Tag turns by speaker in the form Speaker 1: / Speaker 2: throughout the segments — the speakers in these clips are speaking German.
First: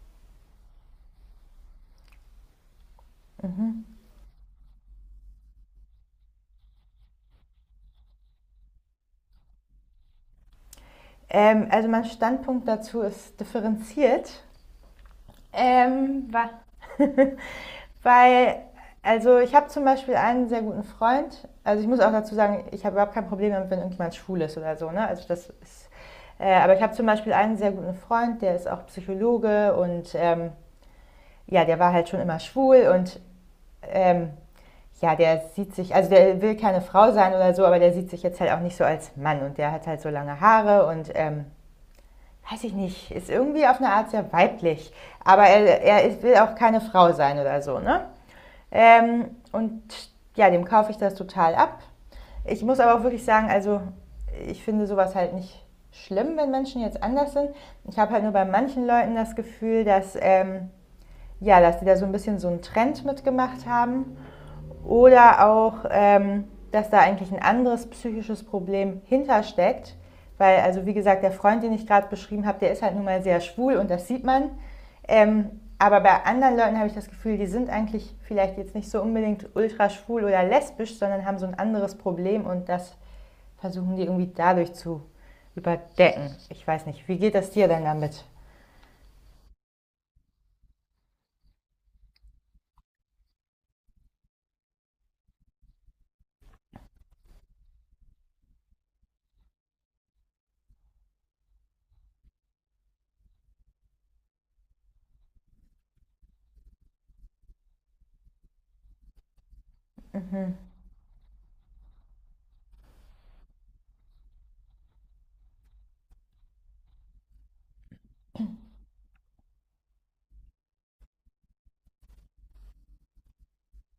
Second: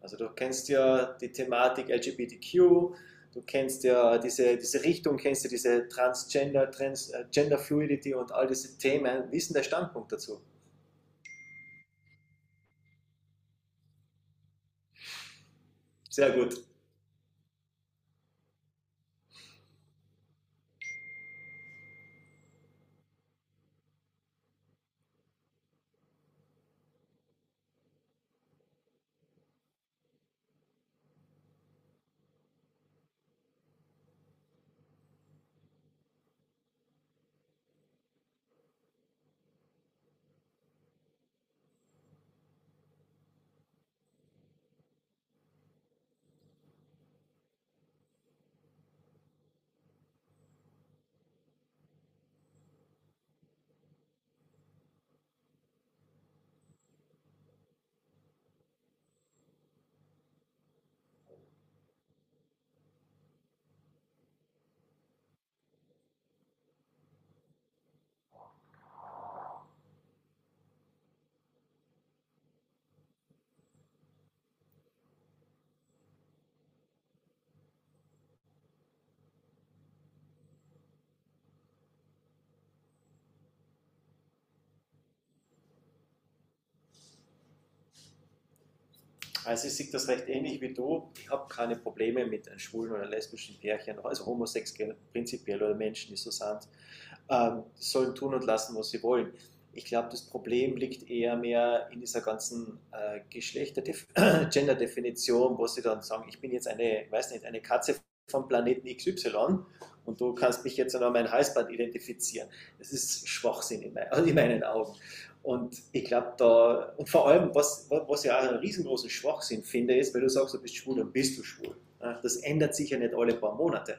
Speaker 1: Also du kennst ja die Thematik LGBTQ, du kennst ja diese Richtung, kennst ja diese Transgender, Trans, Gender Fluidity und all diese Themen. Wie ist denn der Standpunkt dazu?
Speaker 2: Also mein Standpunkt dazu ist differenziert, ähm,
Speaker 1: Sehr gut.
Speaker 2: weil also ich habe zum Beispiel einen sehr guten Freund. Also ich muss auch dazu sagen, ich habe überhaupt kein Problem damit, wenn irgendjemand schwul ist oder so. Ne? Also das ist, aber ich habe zum Beispiel einen sehr guten Freund, der ist auch Psychologe und ja, der war halt schon immer schwul und ähm, ja, der sieht sich, also der will keine Frau sein oder so, aber der sieht sich jetzt halt auch nicht so als Mann und der hat halt so lange Haare und weiß ich nicht, ist irgendwie auf eine Art sehr weiblich. Aber er ist, will auch keine Frau sein oder so, ne? Und ja, dem kaufe ich das total ab. Ich muss aber auch wirklich sagen, also ich finde sowas halt nicht schlimm, wenn Menschen jetzt anders sind. Ich habe halt nur bei manchen Leuten das Gefühl, dass, ja, dass die da so ein bisschen so einen Trend mitgemacht haben oder auch, dass da eigentlich ein anderes psychisches Problem hintersteckt. Weil, also wie gesagt, der Freund, den ich gerade beschrieben habe, der ist halt nun mal sehr schwul und das sieht man. Ähm, aber bei anderen Leuten habe ich das Gefühl, die sind eigentlich vielleicht jetzt nicht so unbedingt ultra schwul oder lesbisch, sondern haben so ein anderes Problem und das versuchen die irgendwie dadurch zu überdecken. Ich weiß nicht, wie geht das dir denn damit?
Speaker 1: Also ich sehe das recht ähnlich wie du. Ich habe keine Probleme mit einem schwulen oder lesbischen Pärchen, also homosexuell prinzipiell oder Menschen, die so sind. Die sollen tun und lassen, was sie wollen. Ich glaube, das Problem liegt eher mehr in dieser ganzen Geschlechter-Gender-Definition, wo sie dann sagen, ich bin jetzt eine, weiß nicht, eine Katze vom Planeten X Y, und du kannst mich jetzt noch an meinem Halsband identifizieren. Das ist Schwachsinn in meinen Augen. Und ich glaube da, und vor allem, was ja auch einen riesengroßen Schwachsinn finde, ist: wenn du sagst, du bist schwul, dann bist du schwul. Ja, das ändert sich ja nicht alle paar Monate.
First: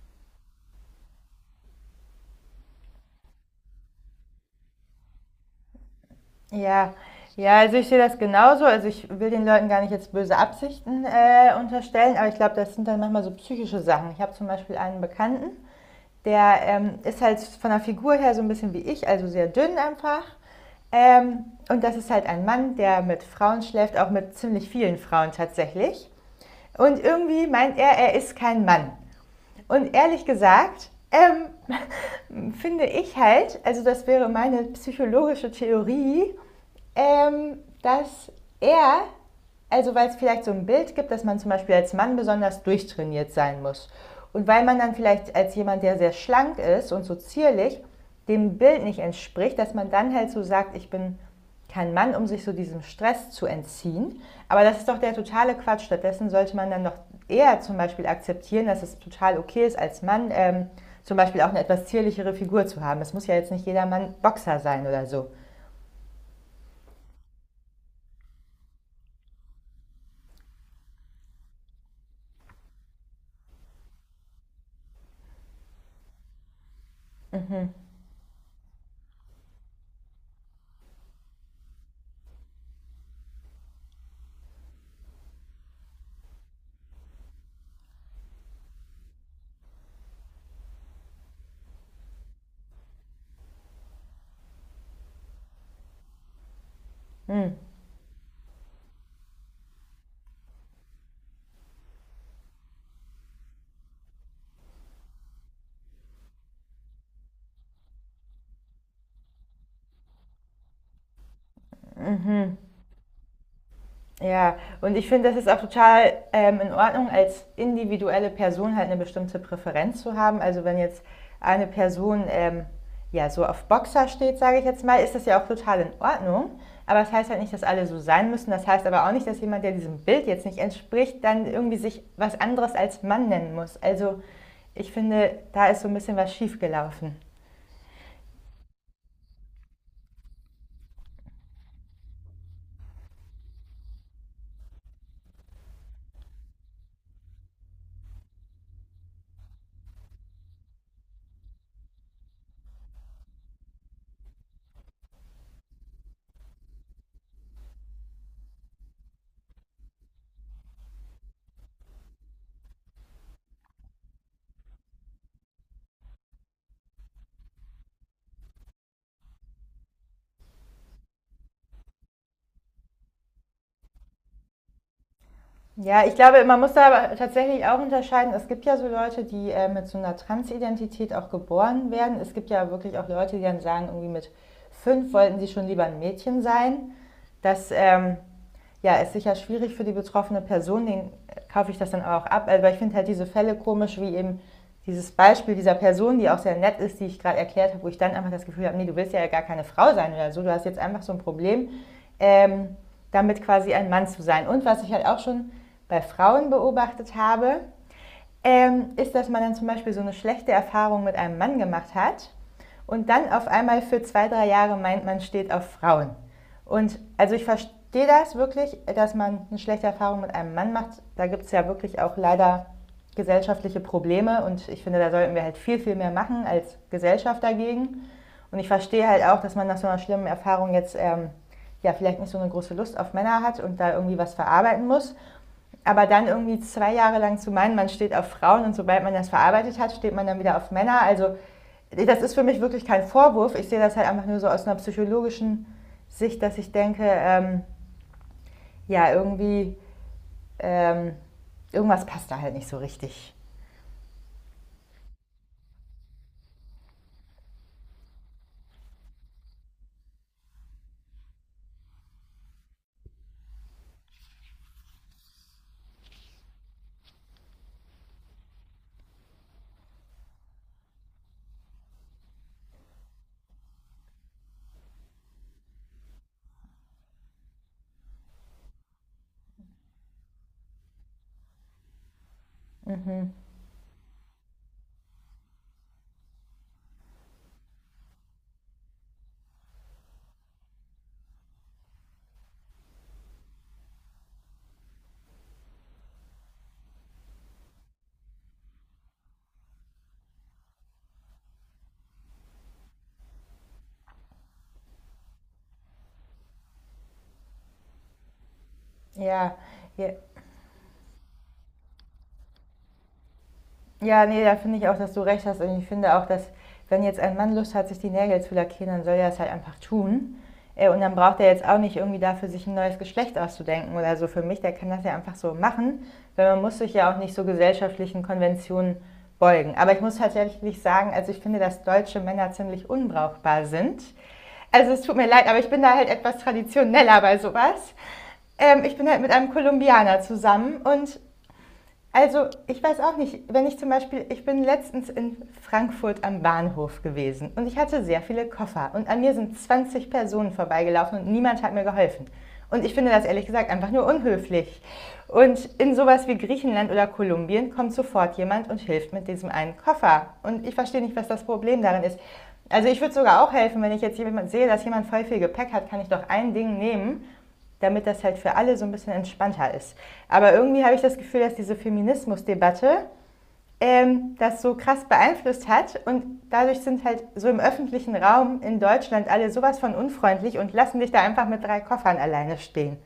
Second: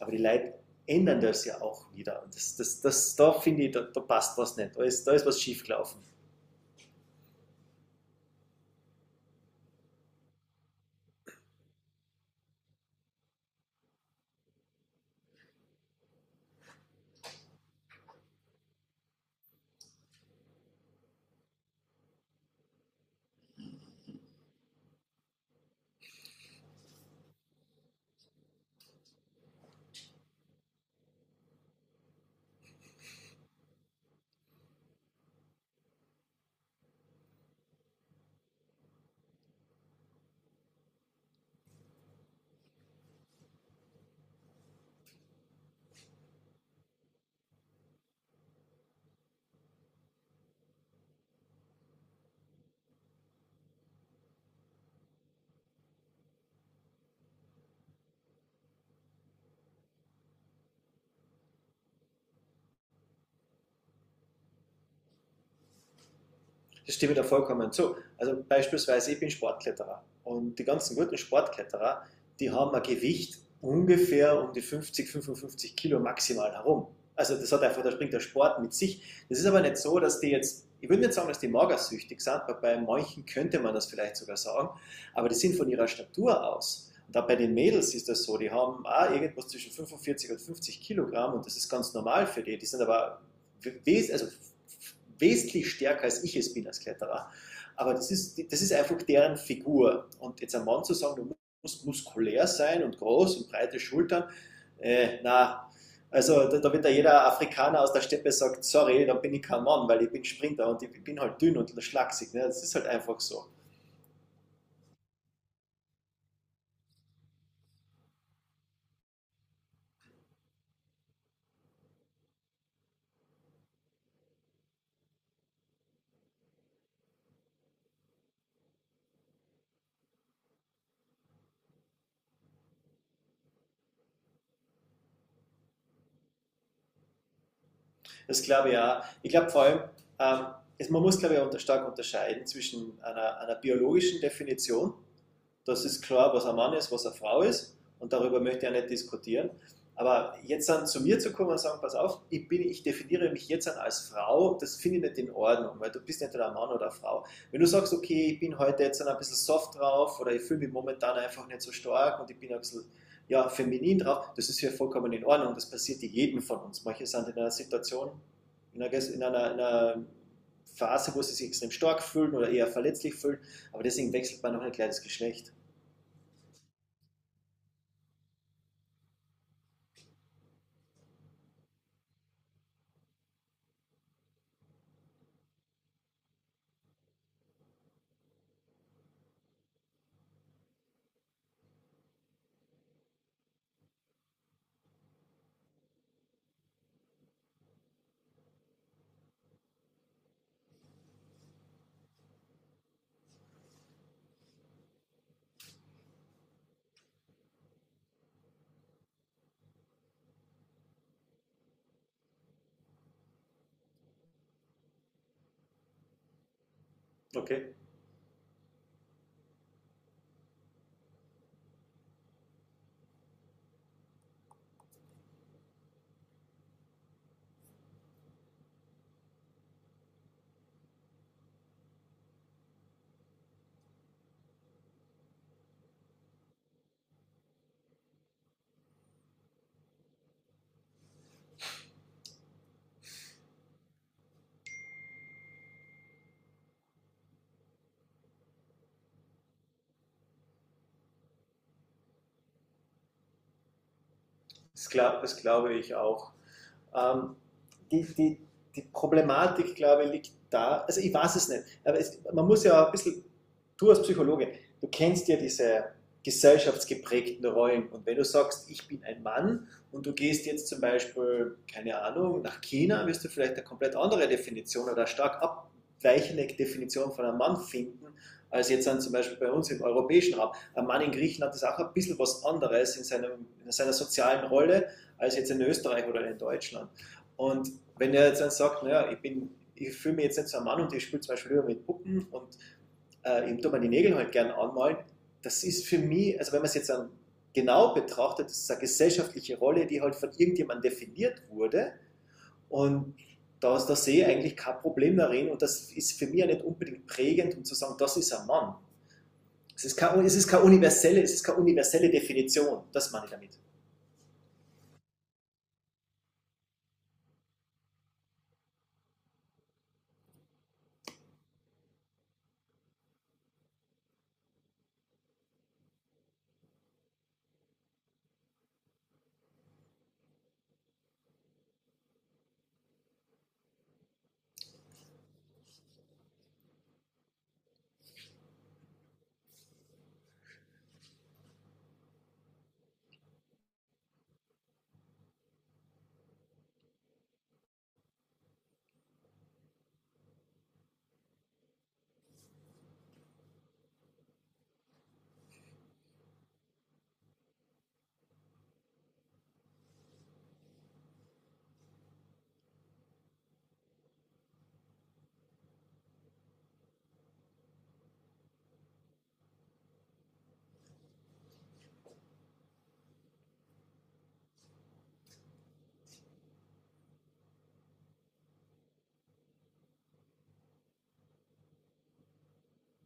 Speaker 1: Aber die Leute ändern das ja auch wieder. Und da finde ich, da passt was nicht. Da ist was schiefgelaufen.
Speaker 2: Ja, ja, also ich sehe das genauso. Also ich will den Leuten gar nicht jetzt böse Absichten unterstellen, aber ich glaube, das sind dann manchmal so psychische Sachen. Ich habe zum Beispiel einen Bekannten, der ist halt von der Figur her so ein bisschen wie ich, also sehr dünn einfach. Und das ist halt ein Mann, der mit Frauen schläft, auch mit ziemlich vielen Frauen tatsächlich. Und irgendwie meint er, er ist kein Mann. Und ehrlich gesagt, finde ich halt, also das wäre meine psychologische Theorie, ähm, dass er, also weil es vielleicht so ein Bild gibt, dass man zum Beispiel als Mann besonders durchtrainiert sein muss. Und weil man dann vielleicht als jemand, der sehr schlank ist und so zierlich, dem Bild nicht entspricht, dass man dann halt so sagt, ich bin kein Mann, um sich so diesem Stress zu entziehen. Aber das ist doch der totale Quatsch. Stattdessen sollte man dann doch eher zum Beispiel akzeptieren, dass es total okay ist, als Mann zum Beispiel auch eine etwas zierlichere Figur zu haben. Es muss ja jetzt nicht jeder Mann Boxer sein oder so.
Speaker 1: Das stimme ich da vollkommen zu. Also beispielsweise, ich bin Sportkletterer und die ganzen guten Sportkletterer, die haben ein Gewicht ungefähr um die 50, 55 Kilo maximal herum. Also das hat einfach, da springt der Sport mit sich. Das ist aber nicht so, dass die jetzt, ich würde nicht sagen, dass die magersüchtig sind, aber bei manchen könnte man das vielleicht sogar sagen, aber die sind von ihrer Statur aus. Und auch bei den Mädels ist das so, die haben auch irgendwas zwischen 45 und 50 Kilogramm und das ist ganz normal für die. Die sind aber wes also wesentlich stärker als ich es bin als Kletterer. Aber das ist einfach deren Figur. Und jetzt einem Mann zu sagen, du musst muskulär sein und groß und breite Schultern, äh, na, also da wird ja jeder Afrikaner aus der Steppe sagt, sorry, dann bin ich kein Mann, weil ich bin Sprinter und ich bin halt dünn und schlaksig. Ne? Das ist halt einfach so.
Speaker 2: Ja, und ich finde, das ist auch total in Ordnung, als individuelle Person halt eine bestimmte Präferenz zu haben. Also wenn jetzt eine Person ja so auf Boxer steht, sage ich jetzt mal, ist das ja auch total in Ordnung. Aber das heißt halt nicht, dass alle so sein müssen. Das heißt aber auch nicht, dass jemand, der diesem Bild jetzt nicht entspricht, dann irgendwie sich was anderes als Mann nennen muss. Also ich finde, da ist so ein bisschen was schiefgelaufen.
Speaker 1: Das glaube ich auch. Ich glaube vor allem, ähm, man muss, glaube ich, stark unterscheiden zwischen einer biologischen Definition. Das ist klar, was ein Mann ist, was eine Frau ist. Und darüber möchte ich auch nicht diskutieren. Aber jetzt dann zu mir zu kommen und sagen: pass auf, ich definiere mich jetzt dann als Frau, das finde ich nicht in Ordnung, weil du bist nicht ein Mann oder eine Frau. Wenn du sagst, okay, ich bin heute jetzt dann ein bisschen soft drauf oder ich fühle mich momentan einfach nicht so stark und ich bin ein bisschen ja, feminin drauf, das ist ja vollkommen in Ordnung. Das passiert jedem von uns. Manche sind in einer Situation, in einer Phase, wo sie sich extrem stark fühlen oder eher verletzlich fühlen, aber deswegen wechselt man noch nicht gleich das Geschlecht.
Speaker 2: Ja, ich glaube, man muss da aber tatsächlich auch unterscheiden. Es gibt ja so Leute, die mit so einer Transidentität auch geboren werden. Es gibt ja wirklich auch Leute, die dann sagen, irgendwie mit 5 wollten sie schon lieber ein Mädchen sein. Das ja, ist sicher schwierig für die betroffene Person, den kaufe ich das dann auch ab. Aber ich finde halt diese Fälle komisch, wie eben dieses Beispiel dieser Person, die auch sehr nett ist, die ich gerade erklärt habe, wo ich dann einfach das Gefühl habe, nee, du willst ja gar keine Frau sein oder so, du hast jetzt einfach so ein Problem, ähm, damit quasi ein Mann zu sein. Und was ich halt auch schon bei Frauen beobachtet habe, ist, dass man dann zum Beispiel so eine schlechte Erfahrung mit einem Mann gemacht hat und dann auf einmal für 2, 3 Jahre meint, man steht auf Frauen. Und also ich
Speaker 1: Okay,
Speaker 2: verstehe das wirklich, dass man eine schlechte Erfahrung mit einem Mann macht. Da gibt es ja wirklich auch leider gesellschaftliche Probleme und ich finde, da sollten wir halt viel, viel mehr machen als Gesellschaft dagegen. Und ich verstehe halt auch, dass man nach so einer schlimmen Erfahrung jetzt ja vielleicht nicht so eine große Lust auf Männer hat und da irgendwie was verarbeiten muss. Aber dann irgendwie 2 Jahre lang zu meinen, man steht auf Frauen und sobald man das verarbeitet hat, steht man dann wieder auf Männer. Also das ist für mich wirklich kein Vorwurf. Ich sehe das halt einfach nur so aus einer psychologischen Sicht, dass ich denke, ja, irgendwie, ähm, irgendwas passt da halt nicht so richtig.
Speaker 1: das glaube ich auch. Ähm, die, die, die Problematik, glaube ich, liegt da, also ich weiß es nicht, aber es, man muss ja ein bisschen du als Psychologe, du kennst ja diese gesellschaftsgeprägten Rollen. Und wenn du sagst, ich bin ein Mann und du gehst jetzt zum Beispiel, keine Ahnung, nach China, wirst du vielleicht eine komplett andere Definition oder eine stark abweichende Definition von einem Mann finden, als jetzt dann zum Beispiel bei uns im europäischen Raum. Ein Mann in Griechenland ist auch ein bisschen was anderes in seiner sozialen Rolle als jetzt in Österreich oder in Deutschland. Und wenn er jetzt dann sagt, naja, ich fühle mich jetzt nicht so ein Mann und ich spiele zum Beispiel lieber mit Puppen und ich tue mir die Nägel halt gerne anmalen, das ist für mich, also wenn man es jetzt dann genau betrachtet, das ist eine gesellschaftliche Rolle, die halt von irgendjemandem definiert wurde, und da sehe ich eigentlich kein Problem darin und das ist für mich ja nicht unbedingt prägend, um zu sagen, das ist ein Mann.
Speaker 2: Ja, ja,
Speaker 1: Es ist keine universelle Definition, das meine ich damit.
Speaker 2: ja, nee, da finde ich auch, dass du recht hast. Und ich finde auch, dass wenn jetzt ein Mann Lust hat, sich die Nägel zu lackieren, dann soll er es halt einfach tun. Und dann braucht er jetzt auch nicht irgendwie dafür, sich ein neues Geschlecht auszudenken oder so. Für mich, der kann das ja einfach so machen, weil man muss sich ja auch nicht so gesellschaftlichen Konventionen beugen. Aber ich muss tatsächlich sagen, also ich finde, dass deutsche Männer ziemlich unbrauchbar sind. Also es tut mir leid, aber ich bin da halt etwas traditioneller bei sowas. Ich bin halt mit einem Kolumbianer zusammen und also ich weiß auch nicht, wenn ich zum Beispiel, ich bin letztens in Frankfurt am Bahnhof gewesen und ich hatte sehr viele Koffer und an mir sind 20 Personen vorbeigelaufen und niemand hat mir geholfen. Und ich finde das ehrlich gesagt einfach nur unhöflich. Und in sowas wie Griechenland oder Kolumbien kommt sofort jemand und hilft mit diesem einen Koffer. Und ich verstehe nicht, was das Problem darin ist. Also ich würde sogar auch helfen, wenn ich jetzt jemand sehe, dass jemand voll viel Gepäck hat, kann ich doch ein Ding nehmen damit das halt für alle so ein bisschen entspannter ist. Aber irgendwie habe ich das Gefühl, dass diese Feminismusdebatte das so krass beeinflusst hat und dadurch sind halt so im öffentlichen Raum in Deutschland alle sowas von unfreundlich und lassen dich da einfach mit 3 Koffern alleine stehen.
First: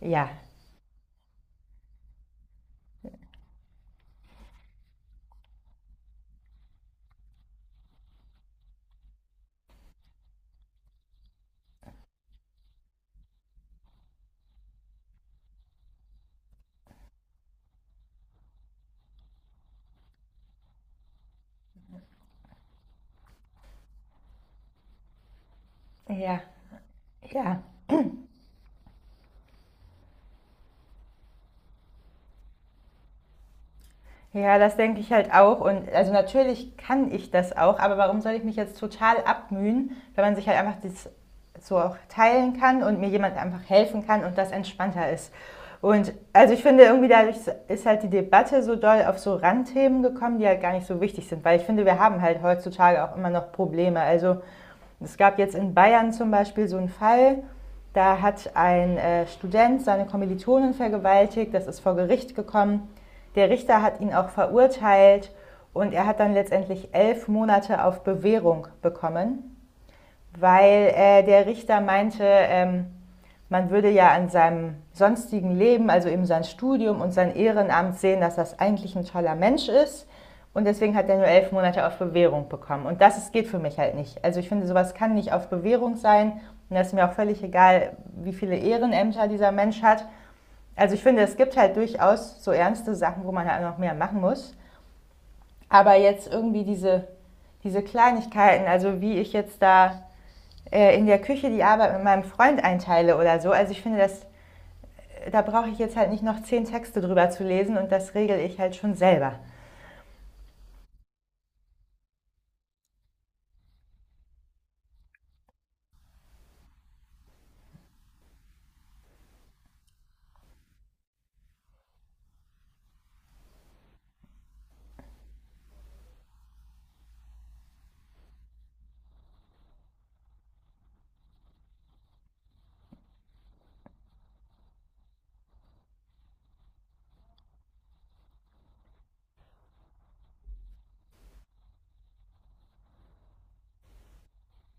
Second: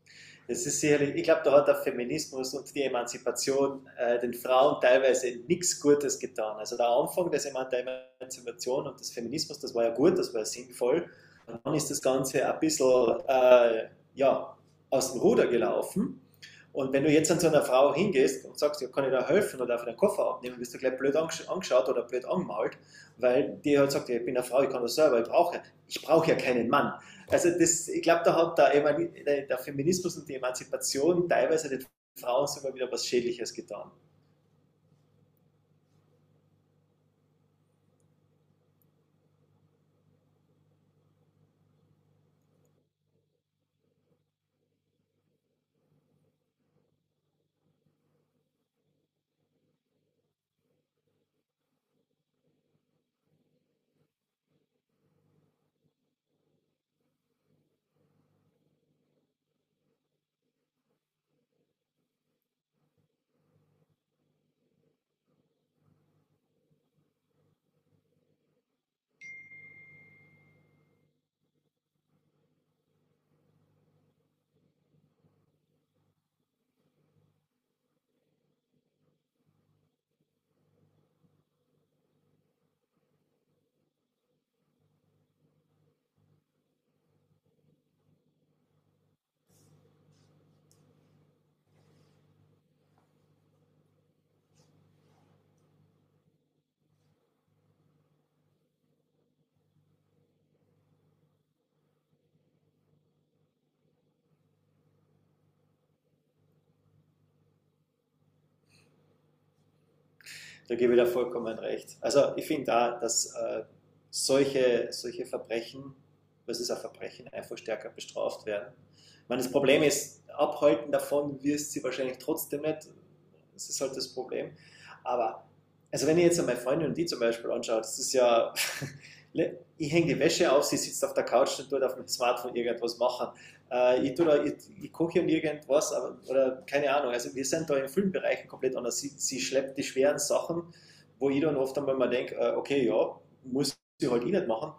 Speaker 2: Ja,
Speaker 1: Es ist sicherlich, ich glaube, da hat der Feminismus und die Emanzipation den Frauen teilweise nichts Gutes getan. Also der Anfang des, Eman der Emanzipation und des Feminismus, das war ja gut, das war ja sinnvoll. Und dann ist das Ganze ein bisschen ja, aus dem Ruder gelaufen. Und wenn du jetzt an so einer Frau hingehst und sagst, ja, kann ich da helfen oder darf ich den Koffer abnehmen, wirst du gleich blöd angeschaut oder blöd angemalt, weil die halt sagt, ja, ich bin eine Frau, ich kann das selber, ich brauche ja
Speaker 2: ja,
Speaker 1: keinen Mann. Also
Speaker 2: ja.
Speaker 1: das, ich glaube, da hat der Feminismus und die Emanzipation teilweise den Frauen sogar wieder was Schädliches getan.
Speaker 2: Ja, das denke ich halt auch. Und also natürlich kann ich das auch, aber warum soll ich mich jetzt total abmühen, wenn man sich halt einfach das so auch teilen kann und mir jemand einfach helfen kann und das entspannter ist. Und also ich finde irgendwie dadurch ist halt die Debatte so doll auf so Randthemen gekommen, die halt gar nicht so wichtig sind, weil ich finde, wir haben halt heutzutage auch immer noch Probleme. Also es gab jetzt in Bayern zum Beispiel so einen Fall, da hat ein Student seine Kommilitonen vergewaltigt, das ist vor Gericht gekommen. Der Richter hat ihn auch verurteilt und er hat dann letztendlich 11 Monate auf Bewährung bekommen, weil der Richter meinte, man würde ja an seinem sonstigen Leben, also eben sein Studium und sein Ehrenamt sehen, dass das eigentlich ein toller Mensch ist. Und deswegen hat er nur 11 Monate auf Bewährung bekommen. Und das geht für mich halt nicht. Also ich finde, sowas kann nicht auf Bewährung sein. Und das ist mir auch völlig egal, wie viele Ehrenämter dieser Mensch hat. Also ich finde, es gibt halt durchaus so ernste Sachen, wo man halt noch mehr machen muss. Aber jetzt irgendwie diese Kleinigkeiten, also wie ich jetzt da in der Küche die Arbeit mit meinem Freund einteile oder so. Also ich finde, das da brauche ich jetzt halt nicht noch 10 Texte drüber zu lesen und das regel ich halt schon selber.
Speaker 1: Da gebe ich da vollkommen recht. Also ich finde da, dass solche Verbrechen, was ist ein Verbrechen, einfach stärker bestraft werden. Ich meine, das Problem ist, abhalten davon wirst sie wahrscheinlich trotzdem nicht. Das ist halt das Problem. Aber, also wenn ich jetzt an meine Freundin und die zum Beispiel anschaue, das ist ja, ich hänge die Wäsche auf, sie sitzt auf der Couch und tut auf dem Smartphone irgendwas machen. Äh, ich, da, ich, ich koche und irgendwas, aber, oder keine Ahnung. Also wir sind da in vielen Bereichen komplett anders. Sie schleppt die schweren Sachen, wo ich dann oft einmal mal denke, okay, ja, muss ich halt eh nicht machen,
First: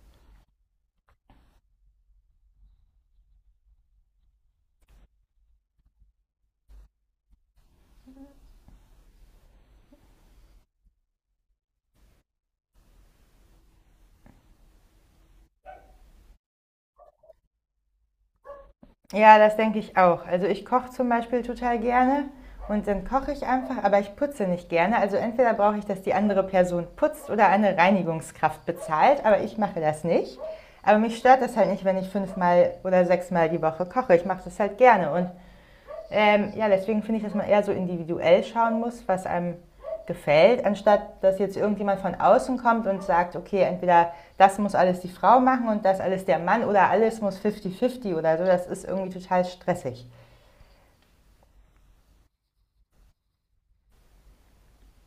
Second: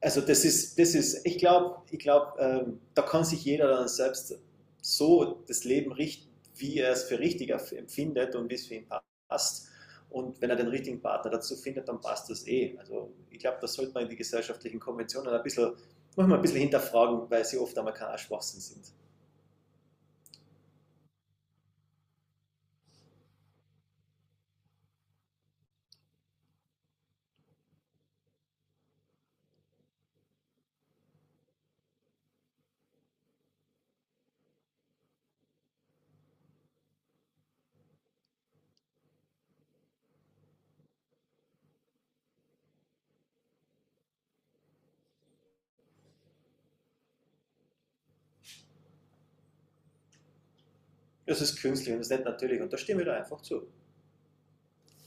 Speaker 1: also das ist, ich glaube, ich glaub, da kann sich jeder dann selbst so das Leben richten, wie er es für richtig empfindet und wie es für ihn passt. Und wenn er den richtigen Partner dazu findet, dann passt das eh. Also ich glaube, das sollte man die gesellschaftlichen Konventionen ein bisschen, manchmal ein bisschen hinterfragen, weil sie oft einmal kein Schwachsinn sind.
Speaker 2: Ja, das denke ich auch. Also ich koche zum Beispiel total gerne und dann koche ich einfach, aber ich putze nicht gerne. Also entweder brauche ich, dass die andere Person putzt oder eine Reinigungskraft bezahlt, aber ich mache das nicht. Aber mich stört das halt nicht, wenn ich fünfmal oder sechsmal die Woche koche. Ich mache das halt gerne und ja, deswegen finde ich, dass man eher so individuell schauen muss, was einem gefällt, anstatt dass jetzt irgendjemand von außen kommt und sagt, okay, entweder das muss alles die Frau machen und das alles der Mann oder alles muss fifty-fifty oder so. Das ist irgendwie total stressig.
Speaker 1: Das ist künstlich und das ist nicht natürlich und da stimmen wir da einfach zu.